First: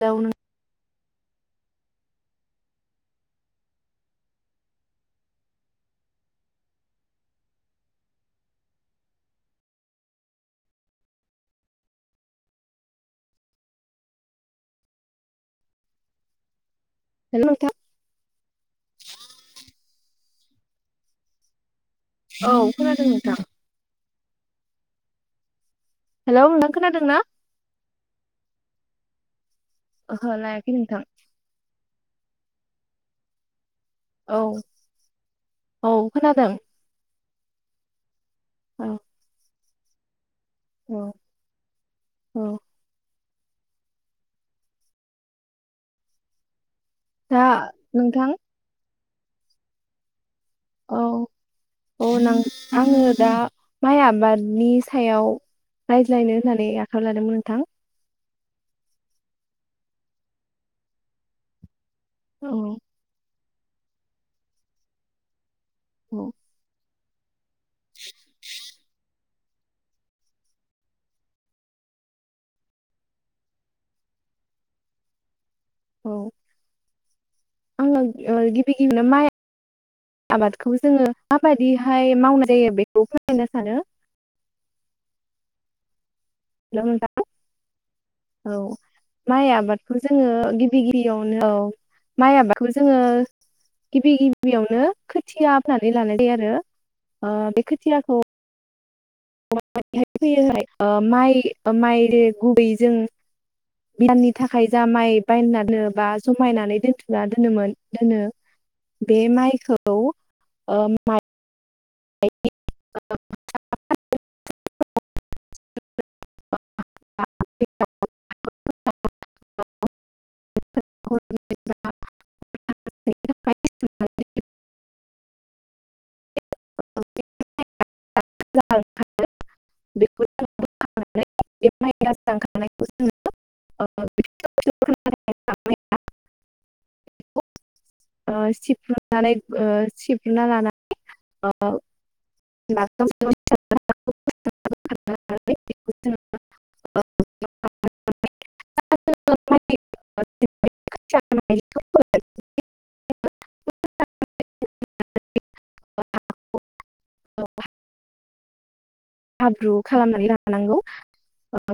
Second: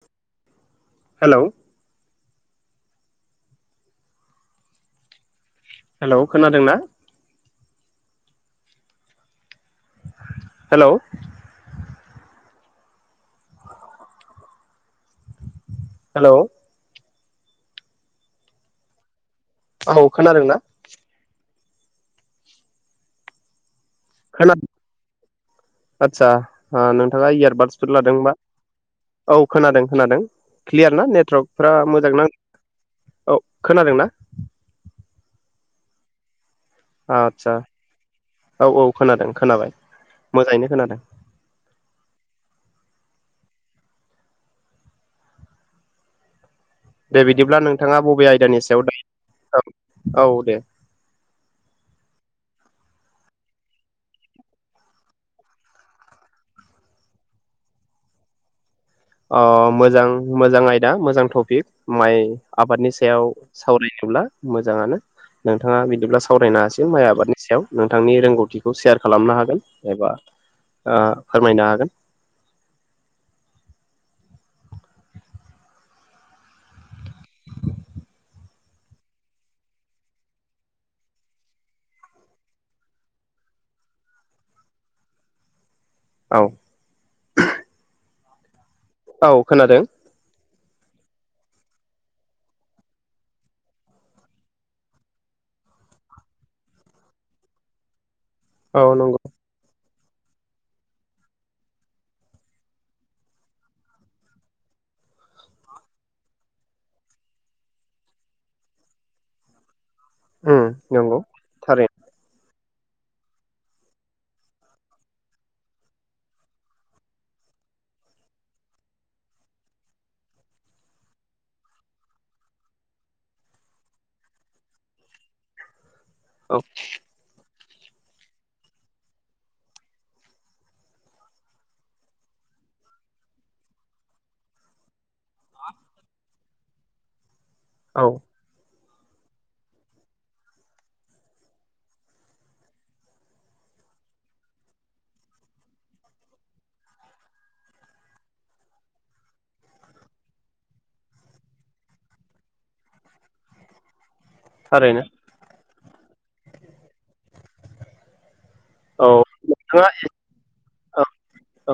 दावनो hello hello खोनादों ना? Hello hello hello नोंथां औ खोनादों ना? औ खोनादों नोंथां। खोना आदसा हेलौ नोंथां खोनादों ना? नोंथाङा इयारबादसफोर लादों बा औ खोनादों खोनादों ओहो लायाखै क्लियार नोंथां ना नेटवार्कफ्रा मोजां ना? औ। खोनादों ना औ औ खोनादों। आतसा औ औ खोनादों खोनाबाय मोजाङैनो खोनादों। औ दे दा बिदिब्ला नोंथाङा नोंथां बबे आयदानि सायाव दायो औ औ दे। औ औनां आङो दा माइ आबादनि सायाव रायज्लायनो होननानै आखायाव लादोंमोन नोंथां। अ मोजां मोजां आयदा मोजां थफिक। माइ औ आबादनि सायाव सावरायनोब्ला मोजाङानो। नोंथाङा बिदिब्ला औ सावरायनो हासि गोन माइ आबादनि सायाव। नोंथांनि रोंगौथि खौ सेयार खालामनो हागोन एबा ओ फोरमायनो हागोन। औ आङो ओ गिबि गिबियावनो माइ आबादखौ जोङो माबायदिहाय मावनाय जायो बेखौ फोरमायनो सानो। औ हेलौ नोंथां औ औ माइ खोनादों आबादखौ जोङो गि बि गिबियावनो औ माइ आबादखौ जोङो गिबि गिबियावनो खोथिया फोननानै लानाय जायो आरो ओ बे खोथियाखौ औ नंगौ हाय फैयोहाय माइ ओ माइ गुबैयै जों मायनि थाखाय जा माइ बायनानै बा जमायनानै दोनथुना दोनोमोन दोनो बे माइखौ उम नंगौ थारै [inaudible] औ [inaudible] [unintelligible] औ ओ सिफ्रो [unintelligible] सिबना लानानै [inaudible] थारैनो [inaudible] औ हाब्रु नोंथाङा खालामनानै लानांगौ औ औ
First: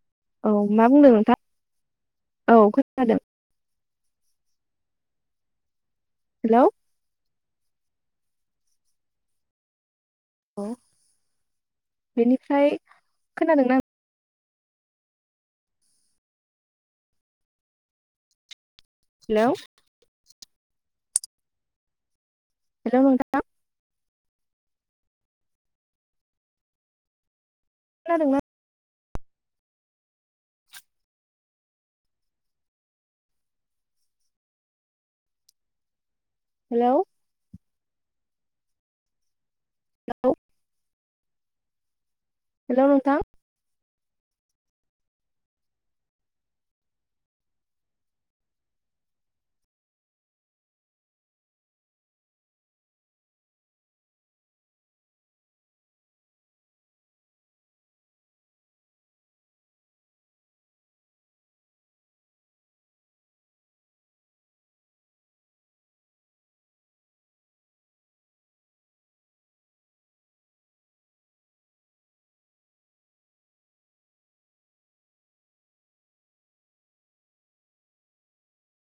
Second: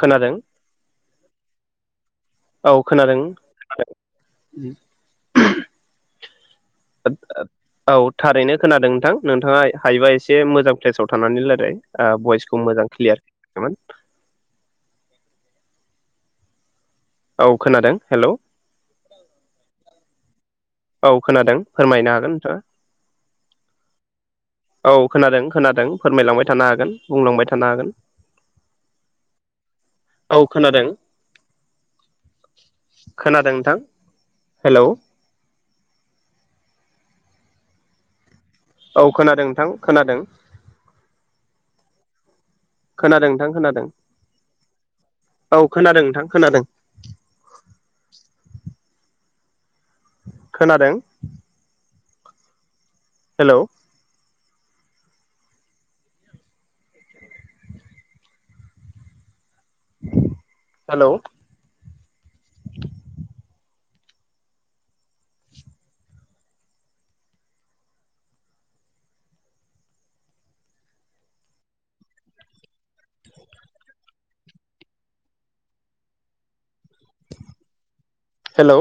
खोनादों औ मा बुंदों नों दा औ खोनादों [unintelligible] हेलौ औ थारैनो खोनादों नोंथां नोंथाङा हायोबा एसे एसे औ मोजां प्लेसाव थानानै रायलाय भयसखौ बेनिफ्राय मोजां क्लियार खोनादोंना खोनायाखैमोन औ खोनादों हेलौ हेलौ औ खोनादों फोरमायनो हागोन नोंथाङा हेलौ नोंथां औ खोनादों खोनादों फोरमायलांबाय थानो हागोन बुंलांबाय था थानो हागोन खोनादोंना औ खोनादों खोनादों नोंथां हेलौ हेलौ औ खोनादों नोंथां खोनादों खोनादों नोंथां खोनादों औ खोनादों नोंथां खोनादों खोनादों हेलौ हेलौ हेलौ